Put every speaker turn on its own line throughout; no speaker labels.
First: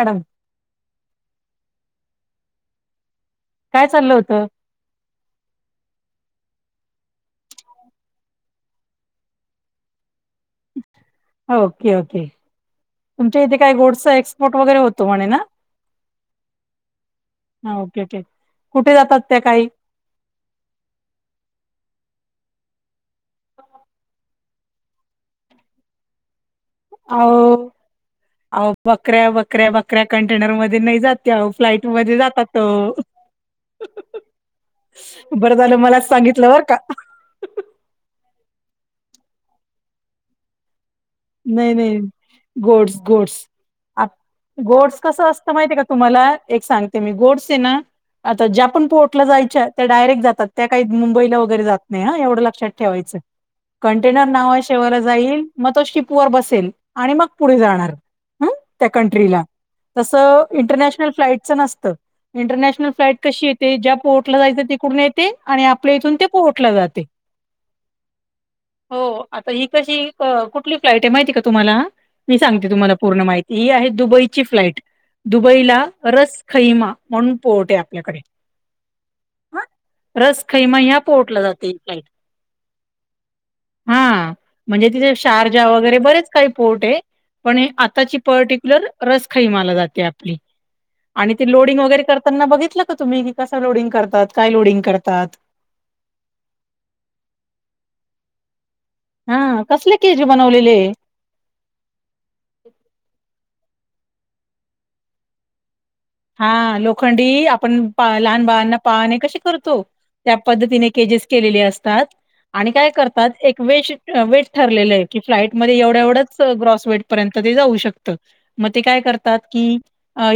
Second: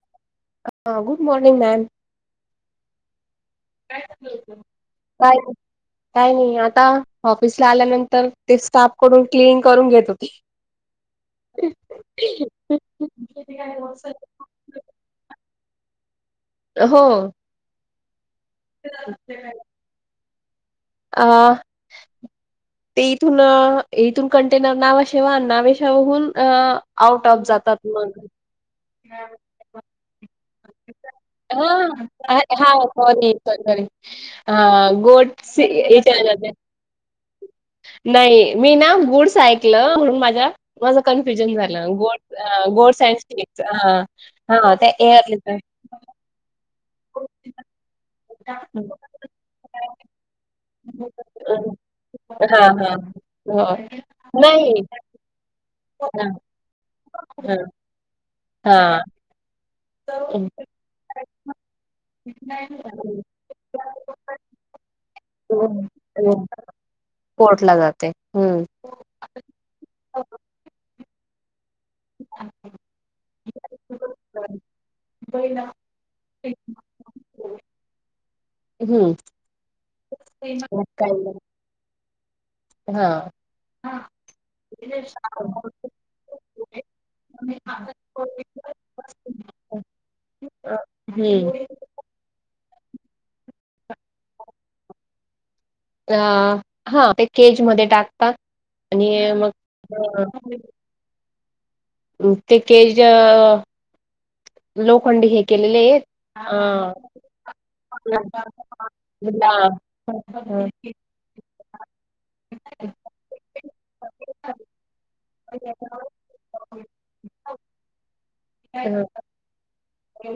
Madam
ह good morning ma'am
काय चाललं होतं.
काय- काय नाही आता ऑफिसला आल्यानंतर ते स्टाफ कडून क्लिनिंग करून घेत होते
ओके ओके तुमच्या इथे काही गोडचा एक्सपोर्ट वगैरे होतो म्हणे ना?
हो
हा ओके ओके कुठे जातात त्या काही?
अ ते इथून इथून कंटेनर नावाशेवा नावेशावहून अ आऊट ऑफ
अहो
जातात मग.
अहो बकऱ्या बकऱ्या बकऱ्या कंटेनरमध्ये नाही जात
[unintelligible]
त्या अहो फ्लाईट मध्ये जातात
हा
ओ. बरं
गोटस
झालं मलाच
इथ.
सांगितलं बरं का.
नाही मी ना गुडस ऐकलं म्हणून माझ्या माझा कन्फ्युजन
नाही
झाला
नाही
गोड गोड
गोड्स कस असतं माहितीय का तुम्हाला एक सांगते मी गोडसे ना आता ज्या पण पोटला जायच्या ते डायरेक्ट जातात. त्या काही मुंबईला वगैरे जात नाही हा एवढं लक्षात
हां, हां.
ठेवायचं
हो.
कंटेनर नाव
नाही.
शेवायला जाईल मग तो
हां,
शिपवर बसेल आणि मग
हां,
पुढे जाणार हंम्म त्या
हां.
कंट्रीला.
हं.
तसं इंटरनॅशनल फ्लाइटचं नसतं. इंटरनॅशनल फ्लाइट कशी येते. ज्या पोर्टला जायचं तिकडून येते आणि
हं,
आपल्या इथून ते
हं.
पोर्टला जाते.
कोर्टला जाते हम्म
हो आता ही कशी कुठली फ्लाइट आहे माहिती का तुम्हाला मी सांगते तुम्हाला पूर्ण माहिती. ही आहे दुबईची फ्लाईट दुबईला रसखैमा म्हणून पोर्ट आपल्याकडे
हं.
हं! रसखैमा ह्या पोर्टला जाते हि फ्लाइट.
हा
हम्म! म्हणजे तिथेस तारजा वगैरे बरेच काही पोर्ट आहे. पण हे आताची पर्टिक्युलर रस खईमाला जाते आपली आणि ती
हं.
लोडिंग वगैरे करताना बघितलं का तुम्ही कसा लोडिंग करतात. काय लोडिंग करतात.
अहा--हा ते केज मधे टाकतात आणि मग
हां, कसले केज बनवलेले?
ते केज लोखंडी हे केलेले आहेत.
हा, लोखंडी आपण पा लहान बाळांना पाळने कसे करतो त्या पद्धतीने केजेस केलेली असतात. आणि काय करतात एक वेश वेट ठरलेलं आहे की फ्लाईट मध्ये एवढं--एवढंच रस व पर्यंत जाऊ शकत मग ते काय करतात की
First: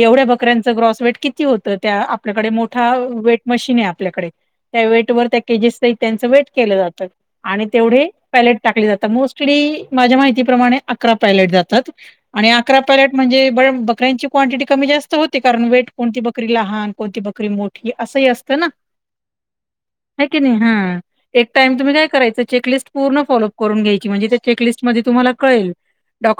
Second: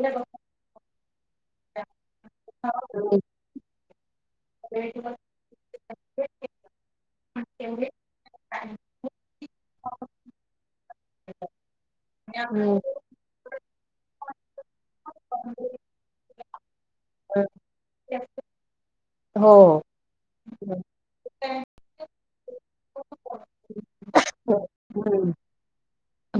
एवढ ककऱ्यांचं ग्रॉस वेट किती होतं. त्या आपल्याकडे मोठा वेट मशीन आहे आपल्याकडे त्या वेट वर त्या केजीसच आणि त्यांचं वेट केलं जातं आणि तेवढे पायलेट टाकले जातात. मोस्टली माझ्या माहितीप्रमाणे अकरा पायलेट जातात आणि अकरा पायलेट म्हणजे ब--बकऱ्यांची क्वांटिटी कमी जास्त होते कारण वेट कोणती बकरी लहान कोणती बकरी मोठी असंही असतं ना!
हो
आहे की नाही? हां. एक टाइम तुम्ही काय करायचं चेकलिस्ट पूर्ण फॉलोप करून घ्यायची म्हणजे त्या चेकलिस्ट मध्ये
हं.
तुम्हाला कळेल.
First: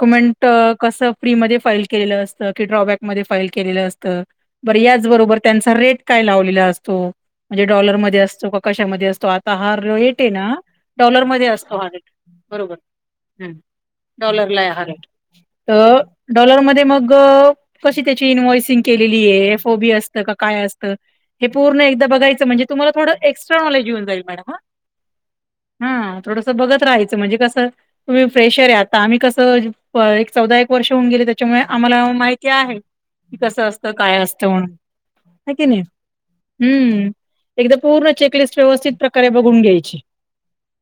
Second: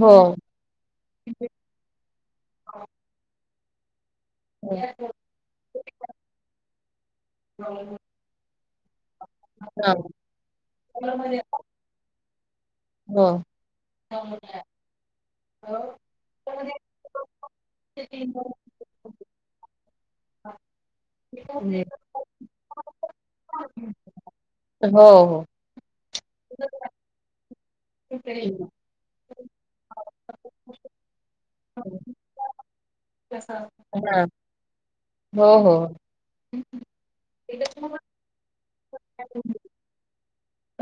हो.
फ्री मध्ये फाईल केलेलं असतं की ड्रॉबॅकमध्ये फाईल केलेलं असतं बरं याचबरोबर त्यांचा रेट काय लावलेला असतो, म्हणजे डॉलरमध्ये असतोका कशामध्ये असतो तो आता हा रेट आहे ना
हो.
डॉलर मध्ये
हो
असतो हा रेट बरोबर.
हो.
हम्मं
हा
डॉलरला हा रेट. त डॉलरमध्ये मग कशी त्याची चीन इन्व्हइसिंग केलेली आहे एफओबी असत का काय असत. हे पूर्ण एकदा बघायाच म्हणजे तुम्हाला थोडं एक्स्ट्रा नॉलेज येऊन जाईल मॅडम हा.
हो-हो.
हं थोडसं बघत राहायचं म्हणजे कसं. तुम्ही फ्रेशर आहे आता आम्ही कसं एक चौदा एक वर्ष होऊन गेले त्याच्यामुळे आम्हाला माहिती आहे. की कसं असतं काय असतं म्हणून. हाय की
हो-हो.
नाही हम्म एकदा पूर्ण चेकलिस्ट व्यवस्थित प्रकारे बघून घ्यायची.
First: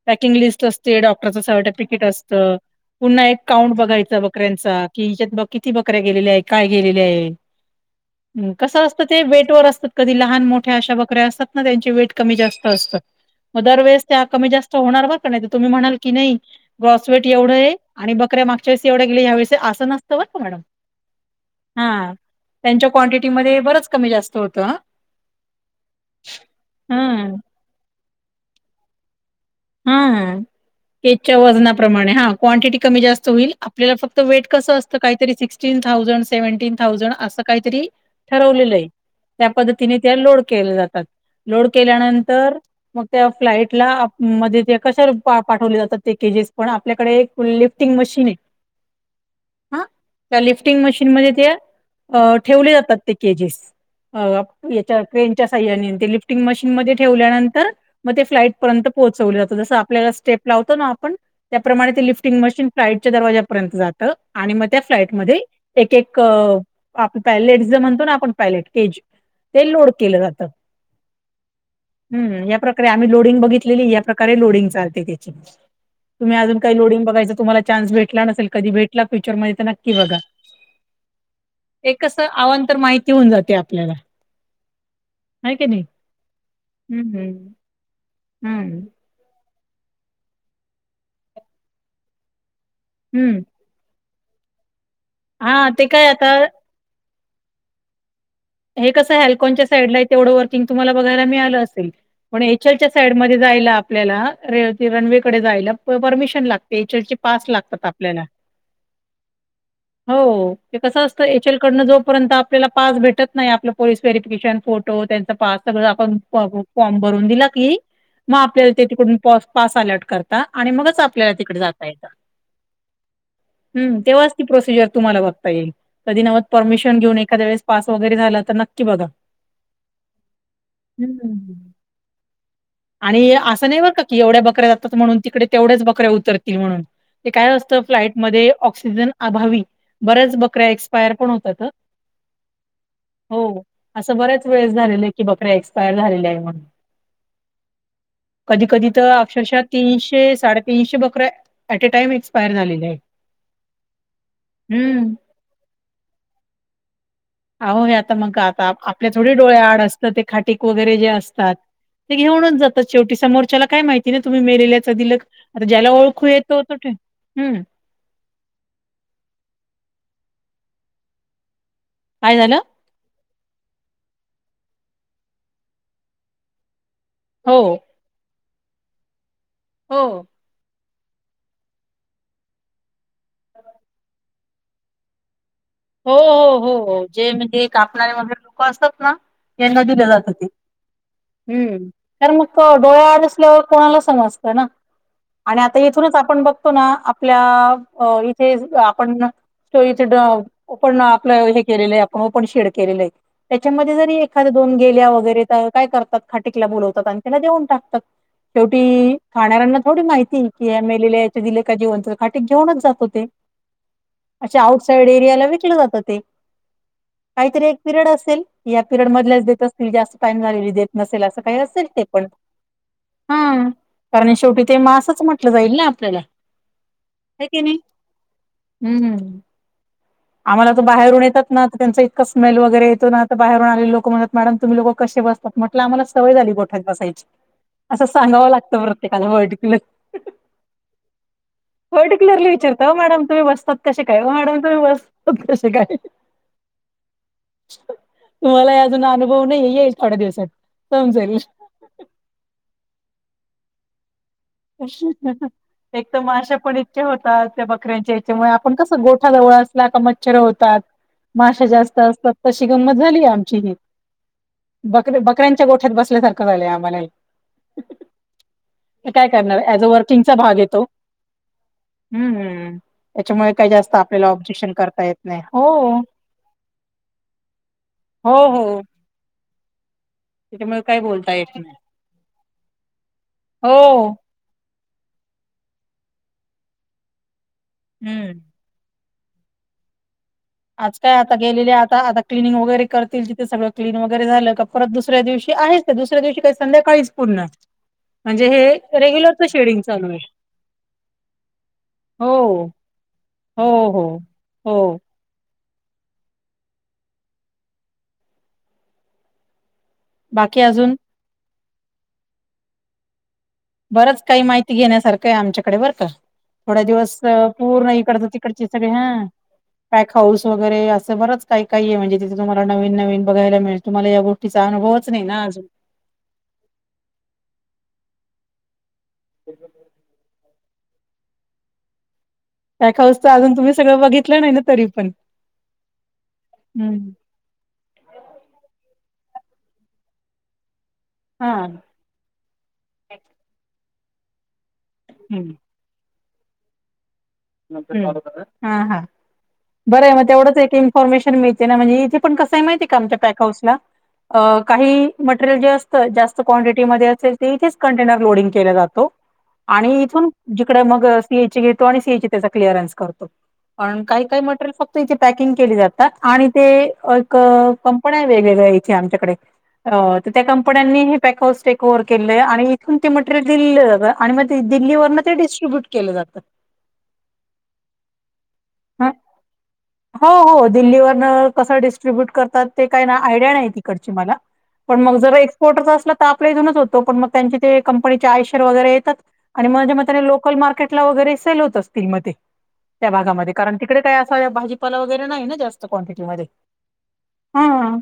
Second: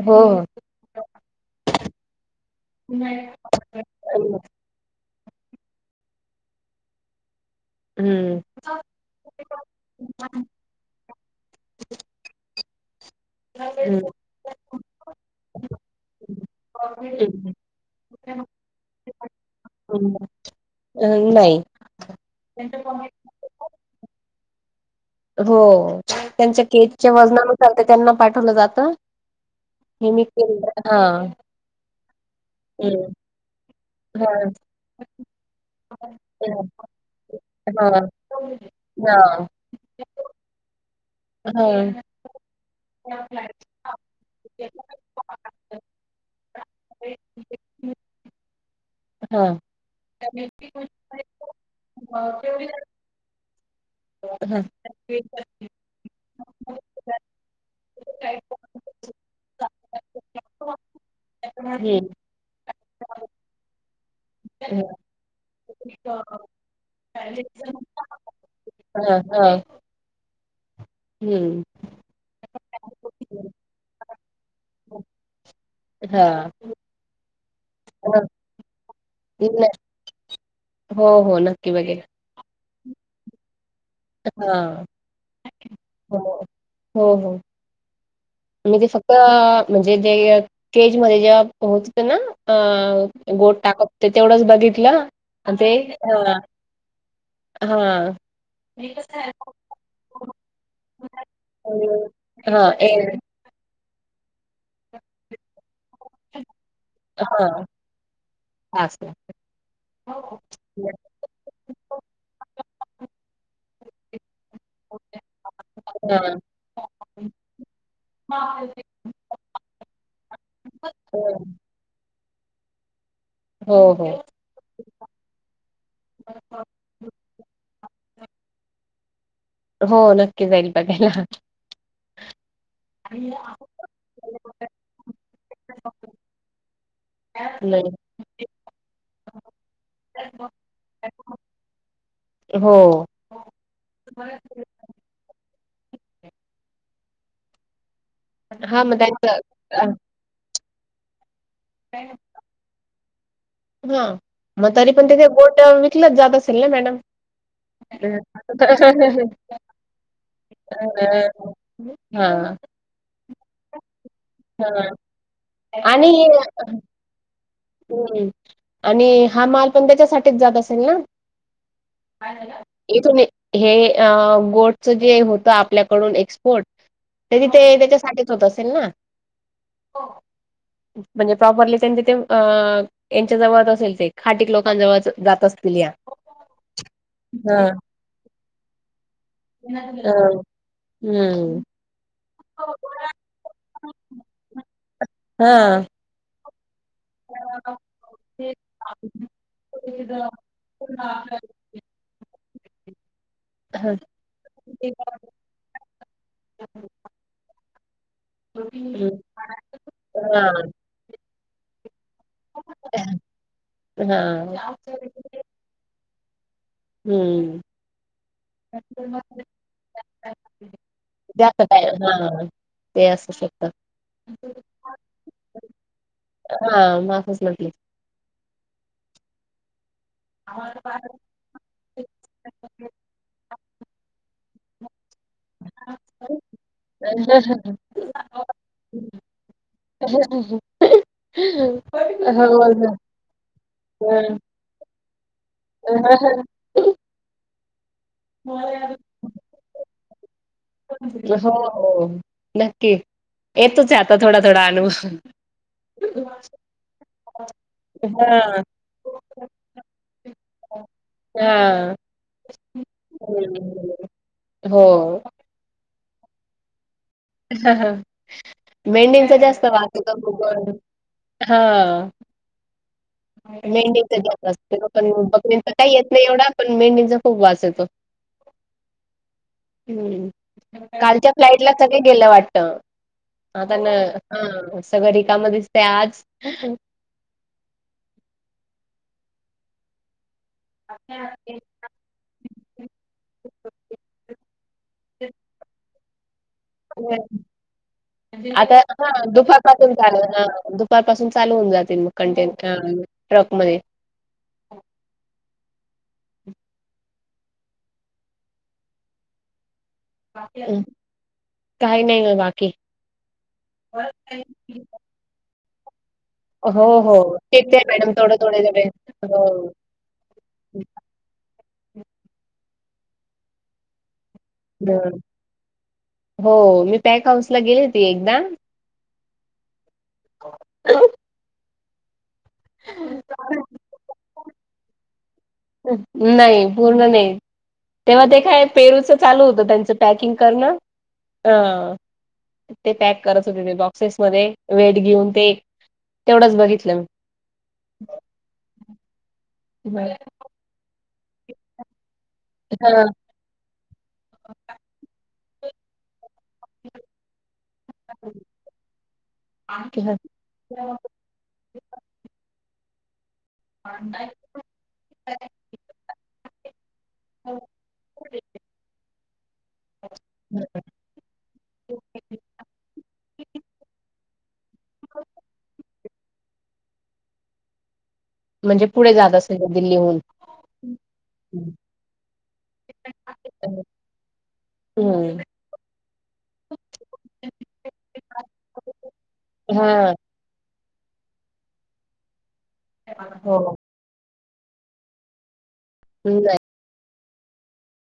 हो-हो.
तस ते डॉक्टरचं सर्टिफिकेट असतं
हम्म.
पुन्हा एक काउंट बघायच बकऱ्यांचा. कि हिच्यात बघ किती बकऱ्या गेलेल्या आहे काय गेलेल्या आहे. कसं असतं ते वेट वर असतात कधी लहान मोठ मोठ्या अशा बकऱ्या असतात ना त्यांची वेट कमी जास्त असतात. मग दरवेेळेस त्या कमी जास्त होणार बर का नाही तर तुम्ही म्हणाल की नाही. ग्रॉसवेट एवढं आहे आणि बकऱ्या मागच्या वेळेस एवढ्या गेल्या ह्यावेळेस असं नसतं बरं का मॅडम.
अ नाही.
हा त्यांच्या क्वांटिटीमध्ये बरंच कमी जास्त होतं.
हो त्यांच्या केच च्या
हां.
वजनानुसार ते त्यांना पाठवलं जातं. हे मी
हा
केलं
केचच्या
हा.
वजनाप्रमाणे हा क्वांटिटी कमी जास्त होईल. आपल्याला फक्त वेट
हां.
कसं असतं काहीरी सिक्स्टीन
हां.
थाउजंड
हां.
सेव्हन्टीन थाउजंड असं काही तरी
हां. हां. हां.
ठरवलेलं आहे त्या पद्धती तिने त्या लोड केल्या जातात लोड
हं.
केल्यानंतर मग
हां,
त्या
हां.
फ्लाईटला आप मध्ये ते कशा पाठवले
हं.
जातात ते केजेस पण आपल्याकडे एक फुल लिफ्टिंग मशीन आहे.
हां.
हा त्या
नक्की.
लिफ्टिंग मशीनमध्ये ते ठेवले जातात ते केजेस. या ट्रेनच्या सह्याने लिफ्टिंग मशीनमध्ये ठेवल्यानंतर मग ते फ्लाटपर्यंत ठेवल्या जातात जसं आपल्याला स्टेप लावतो ना आपण त्याप्रमाणे लिफ्टिंग मशीन फ्लाईटच्या दरवाजापर्यंत जात. आणि मग त्या फ्लाइटमध्ये एक-एक आप पॅलेट जे म्हणतो ना आपण पॅलेट केज ते लोड केलं जातं. हम्म या प्रकारे आम्ही लोडिंग बघित या प्रकारे लोडिंग चालती त्याची तुम्ही अजून काही लोडिंग बघायचं तुम्हाला चान्स भेटला नसेल कधी भेटला फ्युचर मध्ये तर नक्की बघा.
हो-हो नक्की
एक
बघेल.
कसं अवांतर माहिती होऊन जाते आपल्याला.
हां.
हाय का नाही
हो.
हम्म-हम्म.
मी ते फक्त म्हणजे जे केज मध्ये जेव्हा पोहोचते ना अ
हं.
गोठ टाकत होते तेवढंच बघितलं ते
हां, काय आता
हा.
हे कस हॅल्कॉनच्या साईड ला आहे तेवढं वर्किंग तुम्हाला बघायला मिळालं असेल पण एच
हां,
एलच्या साईड
एअर
मध्ये जायला आपल्याला र रनवेकडे जायला परमिशन लागते एच एल चे पास लागतात आपल्याला.
असा.
हो ते कसं असत. एच एल कडन जोपर्यंत आपल्याला पास भेटत नाय आपलं पोलीस व्हेरफिकेशन फोटो त्यांचा पास सगळ आपण
हां.
फॉर्म भरून दिला की मग आपल्या ते तिकडून पास अलर्ट करता आणि मगच आपल्याला तिकडे जाता येतं.
हो,
हम्म,
हो.
तेव्हाच ती प्रोसिजर तुम्हाला बघता येईल कधी नव परमिशन घेऊ एखाद्या वळेस पास जरी झालं तर नक्की बघा.
हो, नक्की जाईल बघायला.
हम्म, आणि आस नाय बर का की एवढ्या बकऱ्या लागतात म्हणून तिकडे तेवढ्याच बऱ्या उतरतील म्हणून. ते काय असतं
नाही.
फ्लाइटमध्ये ऑक्सिजन अभावी बऱ्याच बकऱ्या एक्सपायर पण होतात अ.
हो.
हो असं बऱ्याच वेळेस झालेलं आय की बकऱ्या एक्सपायर झालेल्या आय म. कधी
हा
कधी
मग
तर अक्षरशा
त्यांचं
तीनशे साडेतीनशे बकऱ्या ॲट टाईम एक्स पायर झालेल्या आयत.
हा मग तरी पण तिथे गोट्यावर विकलत जात असेल ना मॅडम?
अहो हे आता मग आता आपल्या थोडी डोळ्या आड असतं ते खाटक वगैरे जे असतात ते
हा हा
घेऊनच जातात. शेवटी समोरच्याला काय माहिती ना तुम्ही मेलेल्याच दिलं आता ज्याला
आणि
ओळखू येतो तो हम्म
हम्म, आणि हा माल पण त्याच्यासाठीच जात असेल ना? काय झाल? इथून हे गोडचं जे होतं आपल्याकडून एक्सपोर्ट त्येंनी
हो
ते त्याच्यासाठीच होत असेल ना?
हो.
म्हणजे प्रॉपरली त्यांच्या ते त्यांच्या जवळ असेल ते. खाटिक लोकांजवळच जात अस
हो हो हो जे म्हणजे कापणारे वगैरे लोक असतात ना. यांना दिल जात
हा
ते.
हम्म.
तर मग तो डोळ्या नसल्यावर कोणाला समजतं ना. आणि आता
हा
इथूनच आपण बघतो ना आप ल्या इथेच आपण सोइचे ड ओपन आपलं हे केलेलं ओपन शेड केलेले आय. त्याच्यामध्ये जरी एखाद्या दोन गेल्या वगैरे तर काय करतात खटिकला बोलवतात आणि त्याला देऊन टाकतात. शेवटी
हां,
खाणाऱ्यांना थोडी माहिती कि या मेलेल्या याच्या दिले का जीवंत. खटिक घेऊनच जातो ते अशे
हां.
आउटसाइड एरियाला विकलं जातं ते.
हं.
कायतरी एक पिरियड असेल या पिरियड मधल्याच देत असतील जास्त टाइम झालेली देत नसेल असं काय
जास्त
असेल ते पण.
हां, ते असू
हा
शकत.
कारण शेवटी ते मासच म्हटलं जाईल ना आपल्याला
हां, मग असंच
हो का
म्हटलं.
नाई. हम्म, आम्हाला तर बाहेरून येतात ना त्यांच स्मेल वगैर येतो ना आता बाहेरून आलेली लोक म्हणत मॅडम तुम्ही लोक कशे बस तात? म्हटलं आम्हाला सवय झाली गोठात बसायची. असं सांगावं लागतं प्रत्येकाला पर्टिक्युलर.
[unintelligible]
पर्टिक्युलरली
हो
विचारता
ना.
ओ मॅडम तुम्ही बसतात कसे काय ओ
हां.
मॅडम तुम्ही बस तात कशे काय? तुम्हाला ही अजून अनुभव नाई येईल थोड्या दिवसात समजेल.
हो, हो नक्की येतोच आ थोडा थोडा आता अनुभव.
एक तर माश्या पण इतक्या होतात त्या बकऱ्यांच्या याच्यामुळे
हां,
आपण कस गोठा जवळ ला का मच्छर होतात माशा
हां.
जास्त असतात तशी गंमत झाली आमची
हं.
ही
हो
बक बकऱ्यांच्या गोठ्यात बसल्यासारखं झालंय आम्हाला काय
मेंढींचा
करणार
जास्त
ऍज अ
वास
वर्किंगचा भाग
येतो. हा
हम्म. त्याच्यामुळे काही जास्त
मेंढचा
आपल्याला
दिस
ऑब्जेक्शन
असत
करता
पण
येत
बघ
नाही.
तर काही
हो,
येत नाही एवढा पण मेंढींचा खूप वास येतो.
हो हो
ह्
त्याच्यामुळे काही
कालच्या
बोलता येत
फ्लाइटला
नाही.
सगळे गेले वाटत आता न
हो.
हा सगळ रिकाम दिसते आज.
हम्म आज काय आता गेलेले आता आता क्लनिंग वगैरे करतील तिथे सगळं क्लीन वगैरे झालं का परत दुसऱ्या दिवशी आहेच ते दुसऱ्या दिवशी कस संध्याकाळीच पूर्ण म्हणजे हे
आता हा
रेग्युलरच
दुपार
शेडिंग
पासून चालू
आहे.
हा दुपारपासून चालू होऊन जातील मग
हो,
कंटेंट ह
हो हो, हो
बाकी अजून? काही नाही हो बाकी.
बरंच काही माहिती घेण्यासारखं आहे आमच्याकडे बरं का! थोड्या
हो
दिवस
हो शिकते
पूर्ण
मॅडम
इकडच
थोडे थोडे
तिकडचे
थोडे
सगळे हा
हो.
पॅक हाऊस वगैरे असं बरच काही काही आहे म्हणजे तिथे तुम्हा नन नवीन बघायला मिळेल तुम्हाला या गो तिचा अनुभवच
हं,
नाही ना अजून.
हो मी पॅक हाऊस ला गेली होती एकदा
[unintelligible]
[unintelligible]
पॅक हाउस च अजून तुम्ही सगळं बघितलं नाही ना तरी पण?
नाही पूर्ण नाही तेव्हा ते काय पेरूच चालू होतं त्यांचं पॅकिंग करणं,
हा
अ. ते पॅक करत होते ते बॉक्सेस मध्ये वेट घेऊन ते तेवढंच बघितलं मी
हा ह
मी.
बरं मग तेवढंच एक इन्फॉर्मेशन मिळते ना म्हणजे इथे पण कस कसे माहिती का आमच्या पॅक हाऊस ला, अ काही मटेरियल जे असतं जास्त क्वांटिटी मध्ये असेल ते इथेच कंटेनर लोडिंग केला जातो आणि इथून जिकडे मग पी एच ए घेतो आणि सीए ची त्याचा क्लिअरन्स करतो पण काही काही मटेरियल फक्त इथे पॅकिंग केली जातात आणि ते एक कंपन्या वेगवेगळ्या इथे आमच्याकडे अ त्या
हा
कंपन्यांनी हे पॅक हाऊस कोअर केलेय आणि इथून ते मटेरियल दिल्लीला जात आणि मग दिल्लीवरन ते डिस्ट्रीब्यूट केलं जातं
म्हणजे
हं.
पुढे जात असेल लगेच.
हो हो दिल्लीवरन कसं डिस्ट्रीब्युट करतात ते काय ना आयडिया नाही तिकडची मला पण मग जर
हम्म
एक्सपोर्टरच असलं तर आपला इथूनच होतो पण मग त्यांचे ते कंपनीचे आयशर वगैरे येतात आणि म्हणजे मग
हा
त्या लोकल मार्केटला वगैरे सेल होत असतील मग ते त्या भागामध्ये कारण तिकडे काय असा भाजीपाला वगैरे नाही ना जास्त
हो.
क्वांटिटीमध्ये हम्म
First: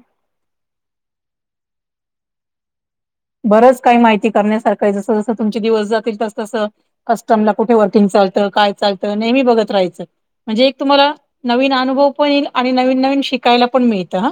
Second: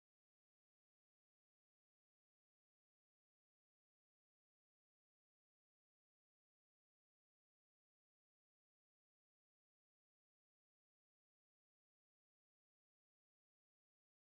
बरंच काही माहिती करण्यासारखं जस जसं तुमचे दिवस जातील तस तसं कस्टम ला कुठे वर्किंग चालतं काय चालतं नेहमी बघत राहायचं म्हणजे एक तुम्हाला नवीन अनुभव पण येईल, आणि नवीन नवीन शिकायला पण मिळतं हं.